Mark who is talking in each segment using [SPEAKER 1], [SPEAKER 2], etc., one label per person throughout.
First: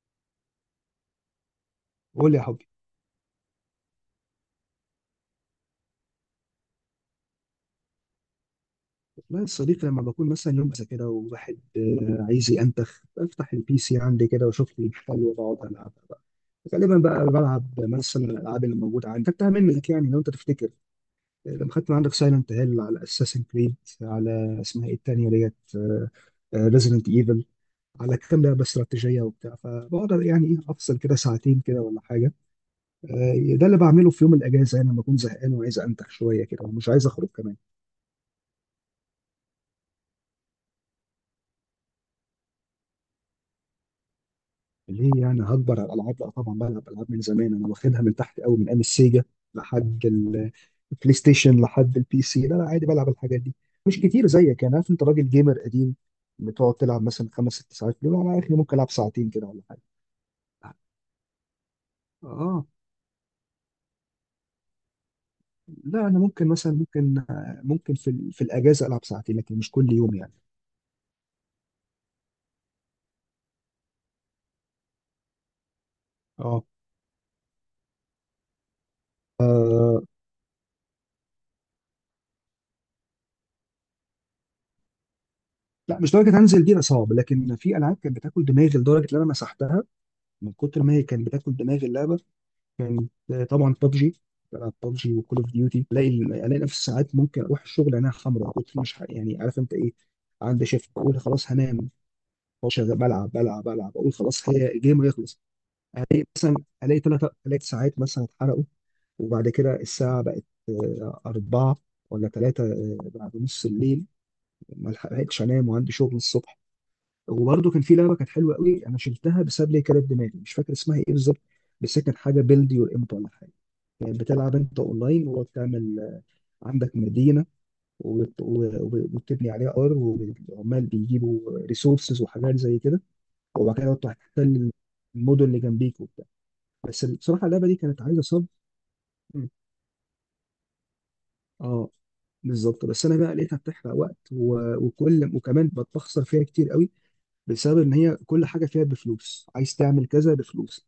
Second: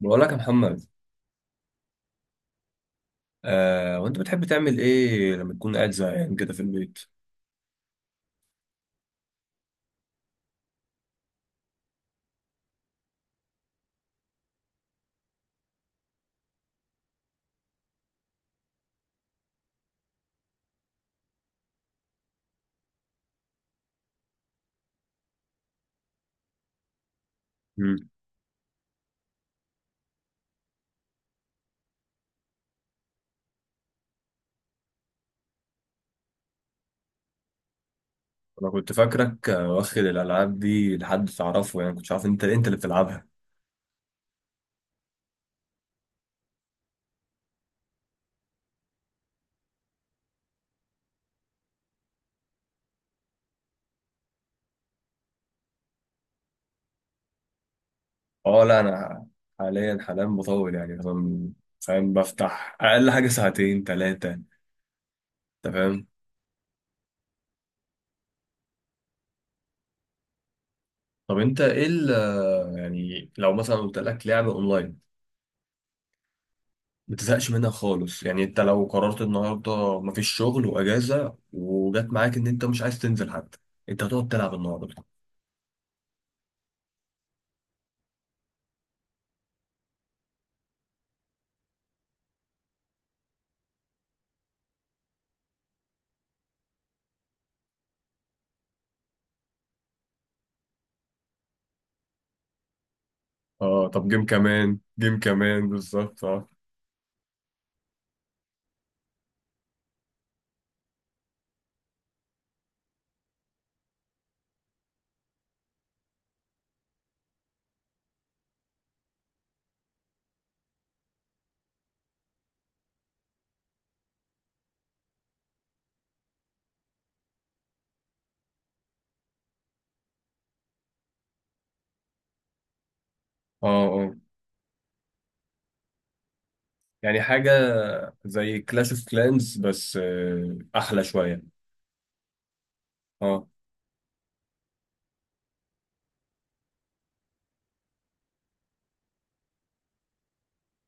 [SPEAKER 1] بقول لك يا محمد.
[SPEAKER 2] قول لي يا حبي.
[SPEAKER 1] وانت بتحب تعمل ايه لما تكون قاعد زهقان كده في البيت؟
[SPEAKER 2] والله يا صديقي لما بكون مثلا يوم زي كده وواحد عايز ينتخ، بفتح البي سي عندي كده واشوف لي حلو واقعد العب بقى. غالبا بقى بلعب مثلا الالعاب اللي موجوده عندي، خدتها منك يعني لو انت تفتكر. لما خدت من عندك سايلنت هيل، على اساسن كريد، على اسمها ايه التانيه ديت، ريزيدنت ايفل،
[SPEAKER 1] مم.
[SPEAKER 2] على كام لعبه استراتيجيه وبتاع، فبقعد يعني ايه افصل كده ساعتين كده ولا حاجه. ده اللي بعمله في يوم الاجازه يعني لما اكون زهقان وعايز انتخ شويه كده ومش عايز اخرج كمان.
[SPEAKER 1] انا كنت فاكرك واخد الالعاب دي لحد تعرفه، يعني كنت عارف انت اللي بتلعبها.
[SPEAKER 2] ليه يعني هكبر على الالعاب؟ لا طبعا بلعب العاب من زمان، انا واخدها من تحت قوي من ايام السيجا لحد ال- البلاي ستيشن، لحد البي سي، لا لا عادي بلعب الحاجات دي. مش كتير زيك يعني، عارف انت راجل جيمر قديم، بتقعد تلعب مثلا خمس ست ساعات. لا انا اخري
[SPEAKER 1] اه،
[SPEAKER 2] ممكن
[SPEAKER 1] لا،
[SPEAKER 2] العب
[SPEAKER 1] انا
[SPEAKER 2] ساعتين كده ولا حاجه.
[SPEAKER 1] حاليا بطول، يعني مثلا فاهم؟
[SPEAKER 2] اه.
[SPEAKER 1] بفتح اقل حاجه ساعتين ثلاثه، انت فاهم؟
[SPEAKER 2] لا انا ممكن مثلا، ممكن في الاجازه العب ساعتين، لكن مش كل يوم يعني.
[SPEAKER 1] طب انت ايه يعني لو مثلا قلت لك لعبه اونلاين
[SPEAKER 2] اه.
[SPEAKER 1] ما تزهقش منها خالص، يعني انت لو قررت النهارده
[SPEAKER 2] آه،
[SPEAKER 1] مفيش شغل واجازه، وجت معاك ان انت مش عايز تنزل حتى، انت هتقعد تلعب النهارده؟
[SPEAKER 2] لا مش درجه هنزل دي، لا صعب، لكن في العاب كانت بتاكل دماغي لدرجه ان انا مسحتها من كتر ما هي كانت بتاكل دماغي اللعبه. كانت طبعا ببجي، بلعب ببجي وكول اوف ديوتي، الاقي نفسي ساعات ممكن اروح الشغل انا خمره، كنت مش ح- يعني عارف انت ايه، عندي شيفت اقول خلاص هنام، أقعد شغال بلعب بلعب
[SPEAKER 1] اه،
[SPEAKER 2] بلعب
[SPEAKER 1] طب
[SPEAKER 2] اقول
[SPEAKER 1] جيم
[SPEAKER 2] خلاص هي
[SPEAKER 1] كمان،
[SPEAKER 2] الجيم
[SPEAKER 1] جيم
[SPEAKER 2] هيخلص.
[SPEAKER 1] كمان بالظبط.
[SPEAKER 2] الاقي
[SPEAKER 1] اه،
[SPEAKER 2] الاقي ثلاث ساعات مثلا اتحرقوا، وبعد كده الساعه بقت أربعة ولا ثلاثة بعد نص الليل، ما لحقتش أنام وعندي شغل الصبح. وبرده كان في لعبه كانت حلوه قوي، انا شلتها بسبب لي كانت دماغي، مش فاكر اسمها ايه بالظبط، بس هي كانت حاجه بيلد يور امب ولا حاجه، يعني بتلعب انت اونلاين، وبتعمل عندك مدينه، وبت- و- وبتبني عليها ار، وعمال بيجيبوا ريسورسز وحاجات زي كده،
[SPEAKER 1] اه،
[SPEAKER 2] وبعد كده تروح
[SPEAKER 1] اه،
[SPEAKER 2] تحتل المدن اللي جنبيك وبتاع. بس
[SPEAKER 1] يعني
[SPEAKER 2] بصراحه
[SPEAKER 1] حاجة
[SPEAKER 2] اللعبه دي كانت عايزه صبر.
[SPEAKER 1] زي كلاش اوف
[SPEAKER 2] مم.
[SPEAKER 1] كلانز بس أحلى شوية.
[SPEAKER 2] اه بالظبط. بس انا بقى
[SPEAKER 1] اه.
[SPEAKER 2] لقيتها بتحرق وقت وكل، وكمان بتخسر فيها كتير قوي بسبب ان هي كل حاجه فيها بفلوس، عايز تعمل كذا بفلوس.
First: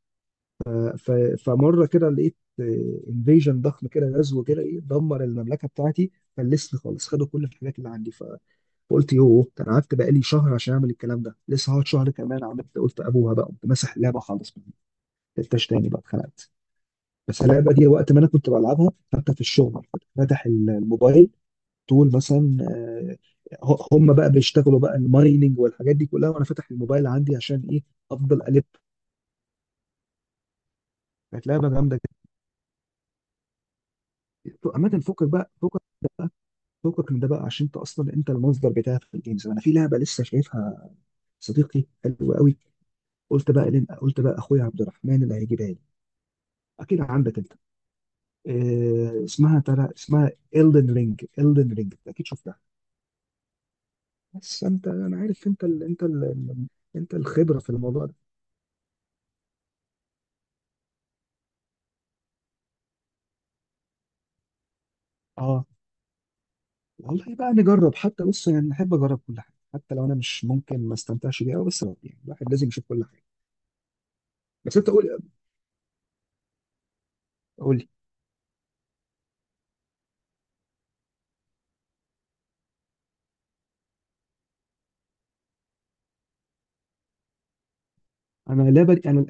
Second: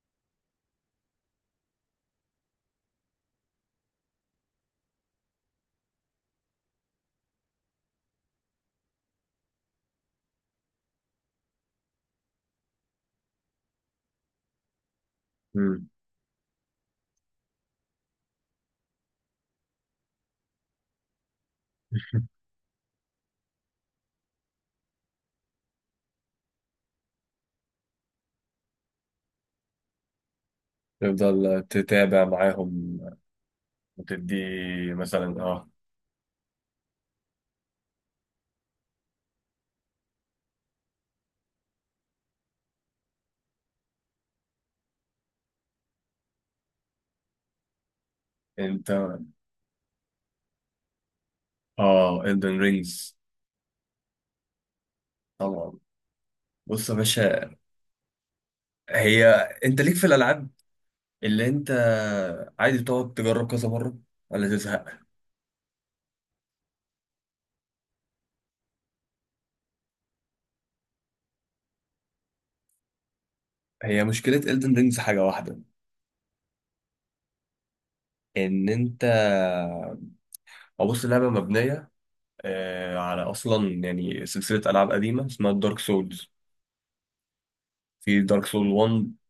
[SPEAKER 2] ف- فمره كده لقيت انفيجن ضخم كده، غزو كده ايه، دمر المملكه بتاعتي، فلسني خالص، خدوا كل الحاجات اللي عندي. فقلت يوه ده انا قعدت بقالي شهر عشان اعمل الكلام ده، لسه هقعد شهر كمان؟ عملت قلت ابوها بقى، قمت ماسح اللعبه خالص، ما لعبتهاش
[SPEAKER 1] مم.
[SPEAKER 2] تاني بقى، اتخنقت. بس اللعبه دي وقت ما انا كنت بلعبها، حتى في الشغل كنت فاتح الموبايل طول مثلا، هم بقى بيشتغلوا بقى المايننج والحاجات دي كلها، وانا فاتح الموبايل عندي عشان ايه، افضل الف. كانت
[SPEAKER 1] تفضل
[SPEAKER 2] لعبه جامده جدا.
[SPEAKER 1] تتابع معاهم وتدي
[SPEAKER 2] عامه فكك
[SPEAKER 1] مثلا.
[SPEAKER 2] بقى،
[SPEAKER 1] اه،
[SPEAKER 2] فوقك من ده بقى، عشان انت اصلا انت المصدر بتاعي في الجيمز. انا في لعبه لسه شايفها صديقي، حلوه قوي، قلت بقى لين، قلت بقى اخويا عبد الرحمن اللي هيجيبها لي، اكيد عندك انت.
[SPEAKER 1] انت
[SPEAKER 2] إيه اسمها ترى، اسمها Elden رينج. Elden رينج،
[SPEAKER 1] اه
[SPEAKER 2] اكيد
[SPEAKER 1] Elden
[SPEAKER 2] شفتها.
[SPEAKER 1] رينجز.
[SPEAKER 2] بس انت، انا عارف انت
[SPEAKER 1] طبعا.
[SPEAKER 2] ال
[SPEAKER 1] بص يا
[SPEAKER 2] انت
[SPEAKER 1] باشا،
[SPEAKER 2] الخبره في الموضوع ده.
[SPEAKER 1] هي انت ليك في الالعاب اللي انت عادي تقعد تجرب كذا مره ولا تزهق؟
[SPEAKER 2] اه والله بقى نجرب، حتى بص يعني نحب اجرب كل حاجه، حتى لو انا مش ممكن ما استمتعش بيها أوي، بس يعني الواحد لازم يشوف كل حاجه.
[SPEAKER 1] هي مشكله Elden
[SPEAKER 2] بس انت
[SPEAKER 1] رينجز
[SPEAKER 2] قول
[SPEAKER 1] حاجه واحده،
[SPEAKER 2] قول لي.
[SPEAKER 1] ان انت او بص اللعبه مبنيه على، اصلا يعني سلسله العاب قديمه اسمها دارك سولز، في دارك سول
[SPEAKER 2] انا لعبه
[SPEAKER 1] 1.
[SPEAKER 2] انا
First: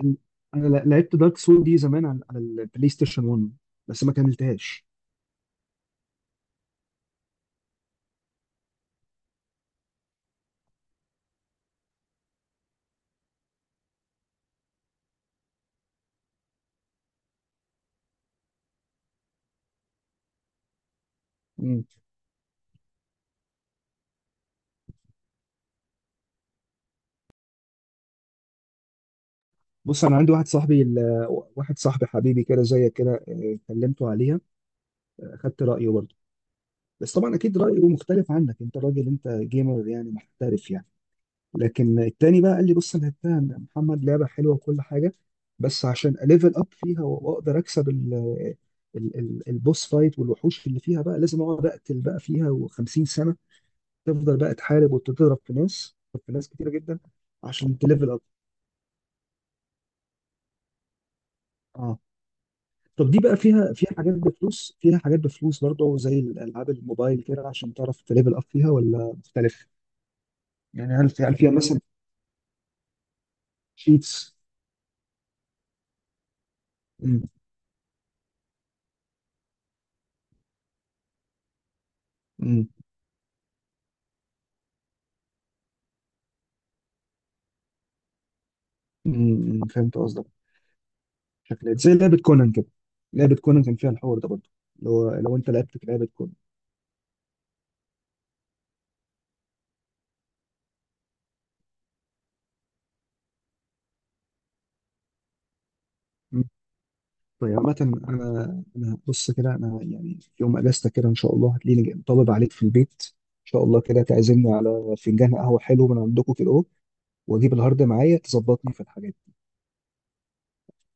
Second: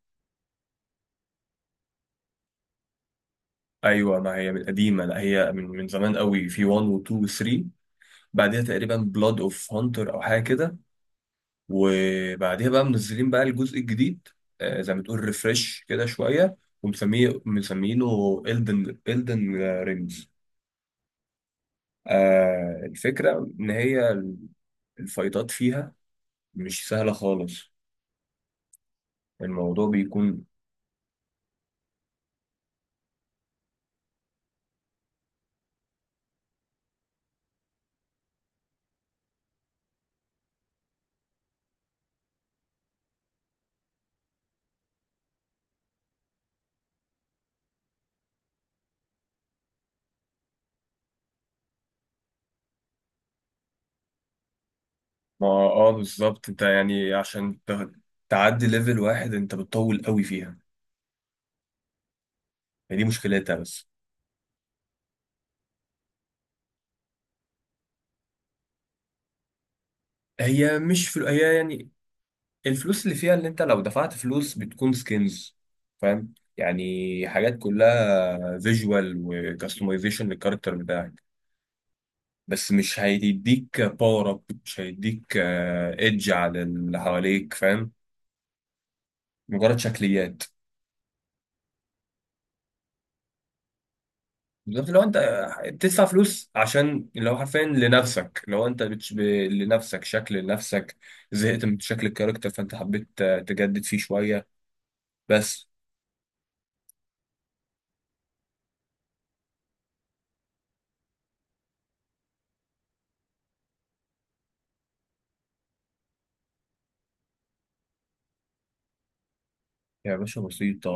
[SPEAKER 2] انا لعبت دارك سول دي زمان على البلاي ستيشن 1، بس ما
[SPEAKER 1] ايوه، ما هي من
[SPEAKER 2] كملتهاش.
[SPEAKER 1] قديمه، لا هي من زمان قوي، في 1 و2 و3. بعدها تقريبا بلاد اوف هانتر او حاجه كده، وبعدها بقى منزلين بقى الجزء الجديد، زي ما تقول ريفرش كده شويه، ومسميه مسمينه الدن رينجز.
[SPEAKER 2] مم.
[SPEAKER 1] الفكره ان هي الفايتات فيها مش سهله خالص، الموضوع
[SPEAKER 2] بص انا عندي
[SPEAKER 1] بيكون.
[SPEAKER 2] واحد صاحبي حبيبي كده زيك كده، كلمته عليها، خدت رايه برضه. بس طبعا اكيد رايه مختلف عنك، انت راجل انت جيمر يعني محترف يعني. لكن التاني بقى قال لي بص انا لعبتها يا محمد، لعبه حلوه وكل حاجه، بس عشان اليفل اب فيها واقدر اكسب البوس فايت والوحوش اللي فيها بقى، لازم اقعد اقتل بقى فيها و50 سنه، تفضل بقى تحارب وتضرب
[SPEAKER 1] ما
[SPEAKER 2] في
[SPEAKER 1] اه،
[SPEAKER 2] ناس، تضرب في
[SPEAKER 1] بالظبط.
[SPEAKER 2] ناس
[SPEAKER 1] انت
[SPEAKER 2] كتيره جدا
[SPEAKER 1] يعني عشان
[SPEAKER 2] عشان تليفل اب.
[SPEAKER 1] تعدي ليفل واحد انت بتطول قوي فيها،
[SPEAKER 2] اه.
[SPEAKER 1] هي دي
[SPEAKER 2] طب دي بقى
[SPEAKER 1] مشكلتها
[SPEAKER 2] فيها،
[SPEAKER 1] بس.
[SPEAKER 2] حاجات بفلوس، فيها حاجات بفلوس برضه زي الالعاب الموبايل كده، عشان تعرف تليفل اب فيها، ولا مختلف
[SPEAKER 1] هي
[SPEAKER 2] يعني؟
[SPEAKER 1] مش فل...
[SPEAKER 2] هل فيها
[SPEAKER 1] هي
[SPEAKER 2] مثلا
[SPEAKER 1] يعني الفلوس اللي فيها، اللي انت لو دفعت
[SPEAKER 2] شيتس؟
[SPEAKER 1] فلوس بتكون سكنز، فاهم؟
[SPEAKER 2] امم
[SPEAKER 1] يعني حاجات كلها فيجوال وكاستمايزيشن للكاركتر بتاعك،
[SPEAKER 2] امم
[SPEAKER 1] بس مش هيديك باور اب، مش هيديك ايدج على اللي حواليك، فاهم؟ مجرد
[SPEAKER 2] فهمت قصدك.
[SPEAKER 1] شكليات.
[SPEAKER 2] شكلها زي لعبه كونان كده، لعبه كونان كان فيها الحوار ده برضه،
[SPEAKER 1] بالظبط،
[SPEAKER 2] اللي
[SPEAKER 1] لو
[SPEAKER 2] هو
[SPEAKER 1] انت
[SPEAKER 2] لو انت لعبت في
[SPEAKER 1] بتدفع
[SPEAKER 2] لعبه كونان.
[SPEAKER 1] فلوس عشان اللي هو حرفيا لنفسك، لو لنفسك، شكل لنفسك، زهقت من شكل الكاركتر فانت حبيت تجدد فيه شوية بس.
[SPEAKER 2] طيب عامة أنا بص كده، أنا يعني يوم أجازتك كده إن شاء الله هتلاقيني جاي طالب عليك في البيت، إن شاء الله كده تعزمني على فنجان قهوة حلو من عندكم كده أهو، وأجيب الهارد معايا تظبطني في الحاجات دي.
[SPEAKER 1] يا باشا بسيطة.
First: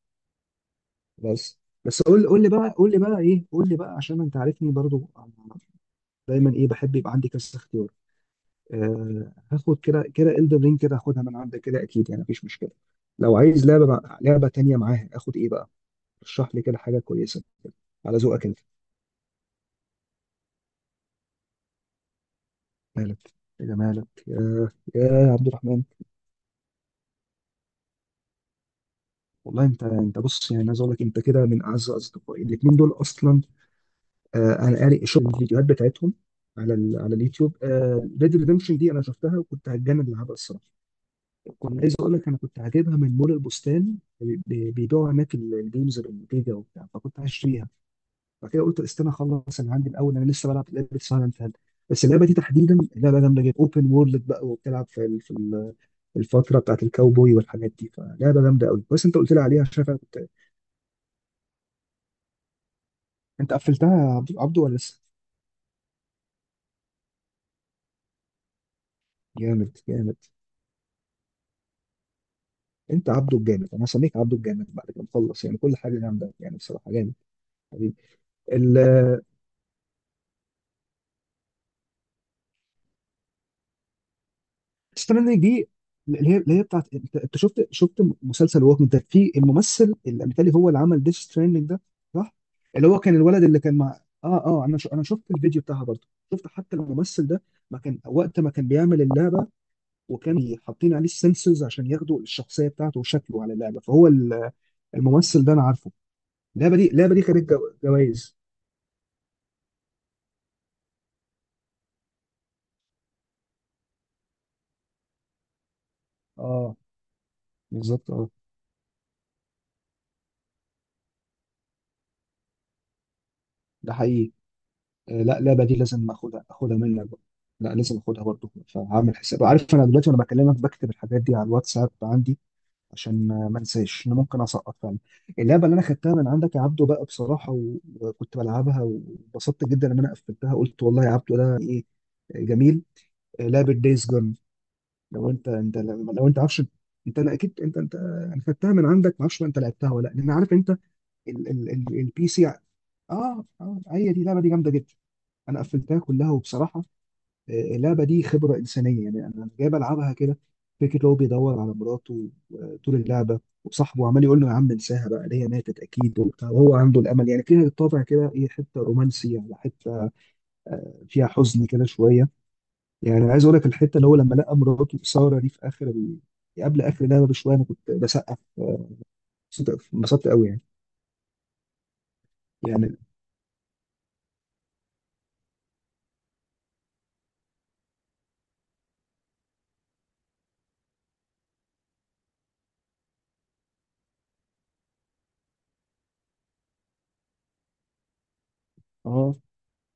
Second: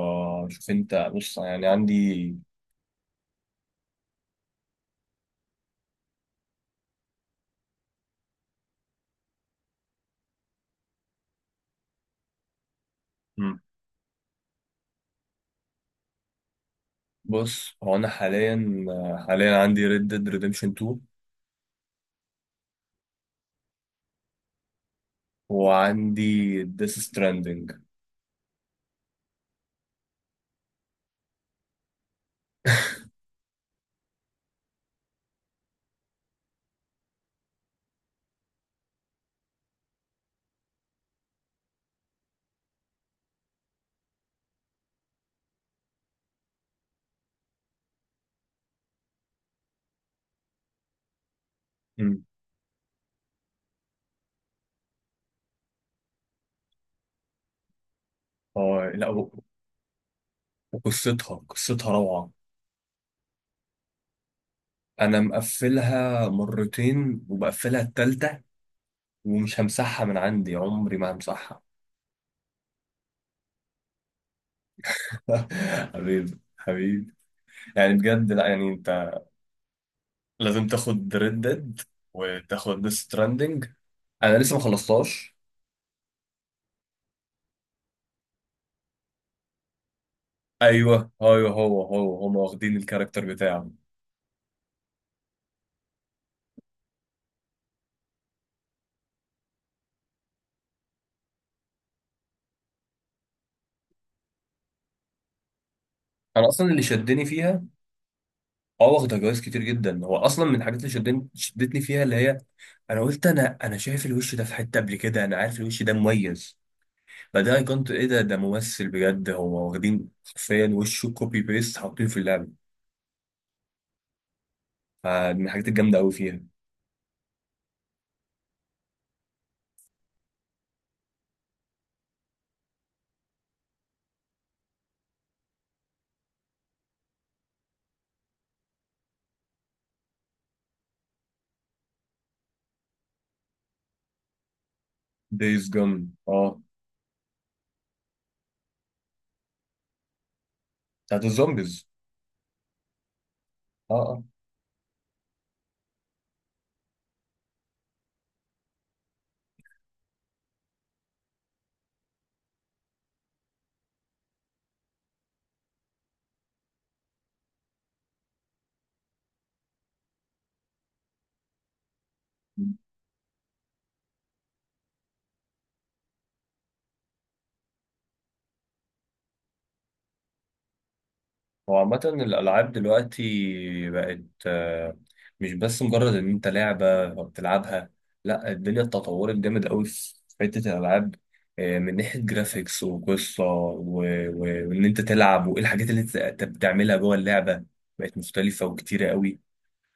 [SPEAKER 1] شوف انت، بص
[SPEAKER 2] بس
[SPEAKER 1] يعني
[SPEAKER 2] بس قول
[SPEAKER 1] عندي.
[SPEAKER 2] قول لي بقى، قول لي بقى إيه، قول لي بقى عشان أنت عارفني برضو أنا دايما إيه، بحب يبقى عندي كذا اختيار. أه هاخد كده كده إلدن رينج كده، هاخدها من عندك كده أكيد يعني مفيش مشكلة، لو
[SPEAKER 1] مم.
[SPEAKER 2] عايز لعبة تانية معاها، آخد إيه بقى؟ رشح لي كده حاجة كويسة
[SPEAKER 1] بص، هو انا
[SPEAKER 2] على ذوقك أنت.
[SPEAKER 1] حاليا عندي ريد ديد ريديمشن 2
[SPEAKER 2] مالك، يا جمالك يا عبد الرحمن.
[SPEAKER 1] وعندي ديس ستراندنج.
[SPEAKER 2] والله انت، بص يعني عايز اقول لك، انت كده من اعز اصدقائي الاثنين دول اصلا. آه انا قاري شوف الفيديوهات بتاعتهم على ال على اليوتيوب. ريد ريدمشن دي انا شفتها وكنت هتجنن لعبها الصراحه. كنت عايز اقول لك انا كنت هجيبها من مول البستان، بيبيعوا هناك الجيمز بالجيجا وبتاع، فكنت هشتريها. بعد كده قلت استنى اخلص اللي عندي الاول، انا لسه بلعب لعبه اسمها لانفال. بس
[SPEAKER 1] مم.
[SPEAKER 2] اللعبه دي تحديدا لعبه جامده جدا، اوبن وورلد بقى، وبتلعب في الفتره بتاعت الكاوبوي والحاجات دي، فلعبه جامده قوي،
[SPEAKER 1] اه،
[SPEAKER 2] بس
[SPEAKER 1] لا،
[SPEAKER 2] انت
[SPEAKER 1] و-
[SPEAKER 2] قلت لي عليها شايف، أنا كنت.
[SPEAKER 1] وقصتها قصتها روعة.
[SPEAKER 2] انت قفلتها يا عبدو عبدو ولا لسه؟
[SPEAKER 1] انا مقفلها مرتين وبقفلها التالتة، ومش
[SPEAKER 2] جامد
[SPEAKER 1] همسحها
[SPEAKER 2] جامد،
[SPEAKER 1] من عندي، عمري ما همسحها.
[SPEAKER 2] انت عبدو الجامد، انا هسميك عبدو الجامد بعد كده، مخلص يعني كل حاجه جامده،
[SPEAKER 1] حبيبي،
[SPEAKER 2] يعني بصراحه جامد.
[SPEAKER 1] حبيبي، يعني بجد. لا يعني انت
[SPEAKER 2] حبيبي.
[SPEAKER 1] لازم تاخد ريد ديد، وتاخد ديث ستراندنج. انا لسه ما
[SPEAKER 2] استنى
[SPEAKER 1] خلصتهاش.
[SPEAKER 2] منك دي، اللي هي، اللي هي بتاعت انت، شفت مسلسل ووكينج ديد؟ في الممثل اللي مثالي هو اللي عمل
[SPEAKER 1] ايوه،
[SPEAKER 2] ديث
[SPEAKER 1] ايوه،
[SPEAKER 2] ستراندنج ده.
[SPEAKER 1] هو
[SPEAKER 2] صح.
[SPEAKER 1] هم واخدين
[SPEAKER 2] اللي هو كان
[SPEAKER 1] الكاركتر
[SPEAKER 2] الولد اللي
[SPEAKER 1] بتاعه.
[SPEAKER 2] كان مع اه اه، انا شفت الفيديو بتاعها برضه، شفت حتى الممثل ده ما كان وقت ما كان بيعمل اللعبه، وكان حاطين عليه السنسورز عشان ياخدوا الشخصيه بتاعته وشكله على اللعبه، فهو الممثل ده انا عارفه.
[SPEAKER 1] انا اصلا
[SPEAKER 2] اللعبه
[SPEAKER 1] اللي
[SPEAKER 2] دي، اللعبه دي
[SPEAKER 1] شدني
[SPEAKER 2] خدت
[SPEAKER 1] فيها.
[SPEAKER 2] جوائز.
[SPEAKER 1] اه، واخده جوائز كتير جدا. هو اصلا من الحاجات اللي شدتني فيها، اللي هي انا قلت، انا شايف الوش ده في حته قبل كده، انا عارف الوش ده مميز.
[SPEAKER 2] اه
[SPEAKER 1] فده كنت ايه؟
[SPEAKER 2] بالظبط
[SPEAKER 1] ده
[SPEAKER 2] اه،
[SPEAKER 1] ده ممثل بجد، هو واخدين حرفيا وشه كوبي بيست حاطينه في اللعبه.
[SPEAKER 2] ده حقيقي. لا
[SPEAKER 1] فمن
[SPEAKER 2] اللعبه
[SPEAKER 1] الحاجات
[SPEAKER 2] دي
[SPEAKER 1] الجامده
[SPEAKER 2] لازم
[SPEAKER 1] قوي فيها.
[SPEAKER 2] اخدها، اخدها منك بقى. لا لازم اخدها برضه، فهعمل حساب، عارف انا دلوقتي وانا بكلمك بكتب الحاجات دي على الواتساب عندي عشان ما انساش، انا ممكن اسقط فعلا. اللعبه اللي انا خدتها من عندك يا عبدو بقى بصراحه وكنت بلعبها وانبسطت جدا، لما انا قفلتها قلت والله يا عبدو ده ايه، جميل، لعبه دايز جون. لو انت،
[SPEAKER 1] دايز
[SPEAKER 2] انت
[SPEAKER 1] جون،
[SPEAKER 2] لو انت
[SPEAKER 1] اه،
[SPEAKER 2] عارفش انت، انا اكيد انت، انا خدتها من عندك، ما اعرفش بقى انت لعبتها ولا لا، لان عارف انت
[SPEAKER 1] بتاعت الزومبيز.
[SPEAKER 2] البي سي. اه اه،
[SPEAKER 1] اه،
[SPEAKER 2] هي دي
[SPEAKER 1] اه.
[SPEAKER 2] اللعبه دي جامده جدا، انا قفلتها كلها، وبصراحه اللعبه دي خبره انسانيه يعني، انا جاي بلعبها كده فكره اللي هو بيدور على مراته طول اللعبه، وصاحبه عمال يقول له يا عم انساها بقى اللي هي ماتت اكيد وبتاع، وهو عنده الامل يعني فيها، الطابع كده ايه، حته رومانسي على حته، فيها حزن كده شويه، يعني عايز اقول لك الحته اللي هو لما لقى مراته ساره دي في قبل اخر اللعبه بشويه، انا كنت بسقف انبسطت قوي يعني.
[SPEAKER 1] هو عامة الألعاب
[SPEAKER 2] يعني
[SPEAKER 1] دلوقتي بقت آه، مش بس مجرد إن أنت لعبة بتلعبها، لأ الدنيا اتطورت جامد أوي في حتة الألعاب، من ناحية جرافيكس وقصة وإن أنت تلعب وإيه الحاجات اللي أنت بتعملها جوه اللعبة، بقت مختلفة وكتيرة
[SPEAKER 2] اه
[SPEAKER 1] أوي.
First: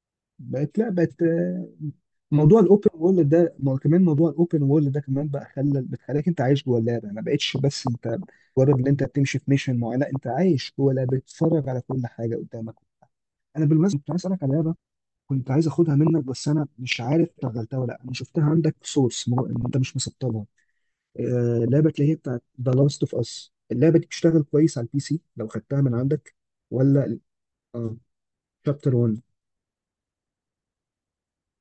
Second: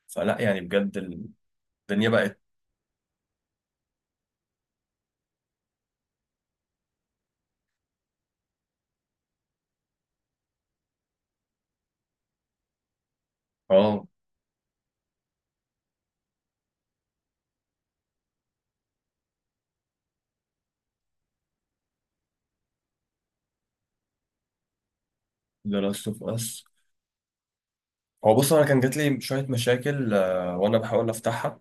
[SPEAKER 1] فلأ يعني
[SPEAKER 2] بقت، لا
[SPEAKER 1] بجد،
[SPEAKER 2] بقت
[SPEAKER 1] الدنيا بقت.
[SPEAKER 2] موضوع الاوبن وورلد ده كمان، موضوع الاوبن وورلد ده كمان بقى خلى، بتخليك انت عايش جوه اللعبه، ما بقتش بس انت مجرد ان انت بتمشي في ميشن معينه، لا انت عايش جوه اللعبه، بتتفرج على كل حاجه قدامك. انا بالمناسبه
[SPEAKER 1] آه
[SPEAKER 2] كنت عايز اسالك على لعبه، كنت عايز اخدها منك بس انا مش عارف شغلتها ولا لا، انا شفتها عندك في انت مش مسطبها، آه لعبه اللي هي بتاعت ذا لاست اوف اس. اللعبه دي بتشتغل كويس على البي سي لو
[SPEAKER 1] The
[SPEAKER 2] خدتها من
[SPEAKER 1] Last of
[SPEAKER 2] عندك
[SPEAKER 1] Us.
[SPEAKER 2] ولا؟ اه
[SPEAKER 1] هو بص، انا كان
[SPEAKER 2] شابتر
[SPEAKER 1] جات لي
[SPEAKER 2] 1.
[SPEAKER 1] شويه مشاكل وانا بحاول افتحها،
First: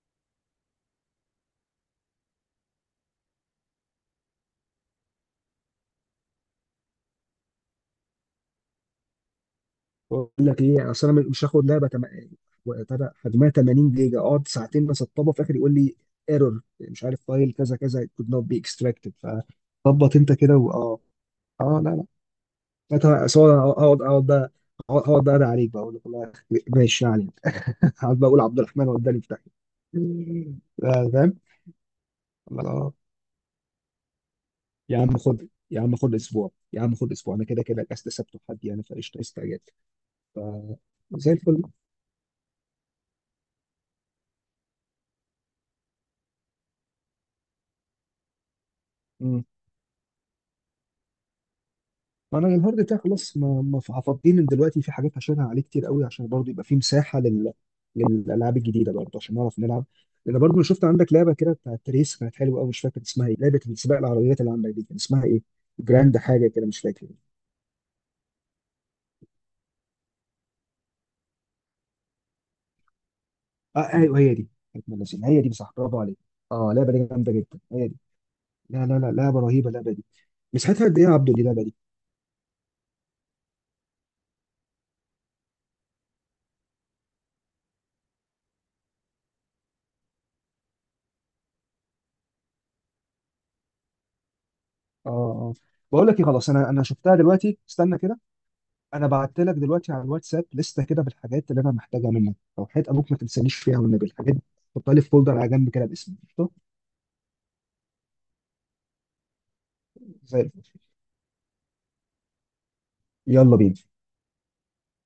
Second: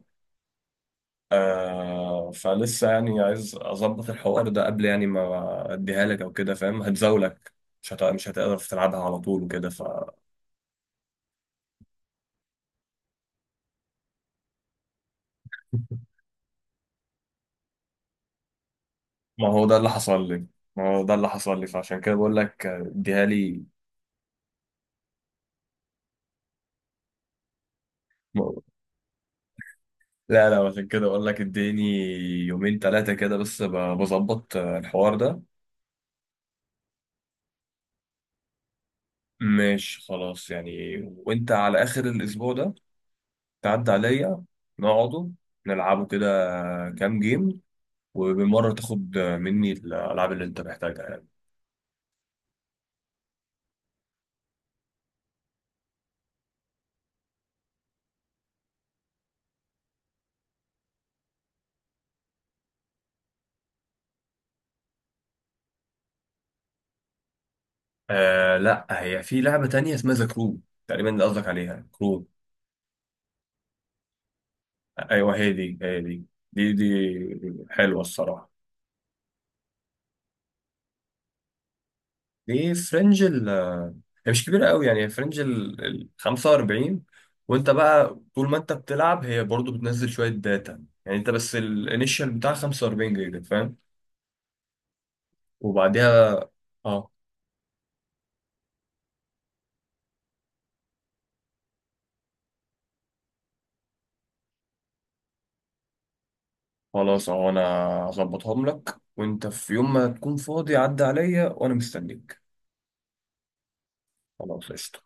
[SPEAKER 1] فلسه يعني عايز اظبط الحوار ده قبل يعني ما اديها لك او كده، فاهم؟ هتزاولك، مش هتقدر تلعبها على طول وكده ف.
[SPEAKER 2] بقول لك ايه، اصل انا مش وبتاع حجمها 80 جيجا اقعد ساعتين بسطبها في الاخر يقول لي ايرور، مش عارف فايل كذا كذا could not be extracted.
[SPEAKER 1] ما هو ده اللي
[SPEAKER 2] فظبط
[SPEAKER 1] حصل
[SPEAKER 2] انت
[SPEAKER 1] لي.
[SPEAKER 2] كده
[SPEAKER 1] ما
[SPEAKER 2] اه.
[SPEAKER 1] هو ده اللي حصل لي،
[SPEAKER 2] اه لا
[SPEAKER 1] فعشان
[SPEAKER 2] لا،
[SPEAKER 1] كده بقول لك اديها
[SPEAKER 2] أنا
[SPEAKER 1] لي.
[SPEAKER 2] سواء اقعد بقى، اقعد بقى أدعي عليك بقى، اقول لك والله ماشي يعني، اقعد بقى اقول عبد
[SPEAKER 1] ما-
[SPEAKER 2] الرحمن وداني في داهيه.
[SPEAKER 1] لا، لا، عشان كده بقول
[SPEAKER 2] فاهم.
[SPEAKER 1] لك اديني يومين
[SPEAKER 2] لا،
[SPEAKER 1] ثلاثه كده، بس بظبط
[SPEAKER 2] يا
[SPEAKER 1] الحوار
[SPEAKER 2] عم
[SPEAKER 1] ده.
[SPEAKER 2] خد، يا عم خد اسبوع، يا عم خد اسبوع، انا كده كده الاجازه سبت وحد يعني، فقشطه استعجلت.
[SPEAKER 1] ماشي،
[SPEAKER 2] ف
[SPEAKER 1] خلاص يعني.
[SPEAKER 2] زي
[SPEAKER 1] وانت
[SPEAKER 2] الفل.
[SPEAKER 1] على اخر الاسبوع ده تعدي عليا، نقعده نلعبه كده كام جيم، وبالمرة تاخد مني الألعاب اللي أنت محتاجها يعني.
[SPEAKER 2] ما انا الهارد بتاعي خلاص، ما ما هفضيه من دلوقتي، في حاجات هشيلها عليه كتير قوي، عشان برضه يبقى في مساحه للالعاب الجديده برضه عشان نعرف نلعب. لان برضه انا شفت عندك لعبه كده بتاعت ريس كانت حلوه قوي، مش فاكر اسمها ايه، لعبه سباق العربيات اللي عندك دي كان اسمها ايه، جراند حاجه كده مش فاكر.
[SPEAKER 1] آه، لا، هي في لعبة تانية اسمها ذا كرو تقريبا، اللي قصدك عليها كرو.
[SPEAKER 2] اه ايوه هي دي، كانت من اللذينة.
[SPEAKER 1] أيوه،
[SPEAKER 2] هي
[SPEAKER 1] هي
[SPEAKER 2] دي صح،
[SPEAKER 1] دي،
[SPEAKER 2] برافو
[SPEAKER 1] هي
[SPEAKER 2] عليك.
[SPEAKER 1] دي. دي
[SPEAKER 2] اه لعبه دي جامده
[SPEAKER 1] دي
[SPEAKER 2] جدا هي دي.
[SPEAKER 1] حلوة الصراحة.
[SPEAKER 2] لا لا لا لعبه رهيبه اللعبه دي. مساحتها قد ايه يا عبدو دي اللعبه دي؟
[SPEAKER 1] دي فرنج ال هي مش كبيرة قوي يعني، هي فرنج ال 45، وأنت بقى طول ما أنت بتلعب هي برضو بتنزل شوية داتا، يعني أنت بس الانيشال بتاع 45 جيجا، فاهم؟
[SPEAKER 2] اه اه. بقول لك ايه،
[SPEAKER 1] وبعدها
[SPEAKER 2] خلاص انا شفتها دلوقتي، استنى كده، انا بعت لك دلوقتي على الواتساب لسته كده بالحاجات اللي انا محتاجها منك، لو حيت ابوك ما تنسانيش فيها والنبي الحاجات دي، حطها لي في فولدر على جنب كده باسمي، قشطة؟
[SPEAKER 1] خلاص. اهو انا هظبطهم لك، وانت في يوم ما تكون
[SPEAKER 2] زي الفل.
[SPEAKER 1] فاضي عدى عليا، وانا مستنيك.
[SPEAKER 2] يلا بينا.
[SPEAKER 1] خلاص، قشطة.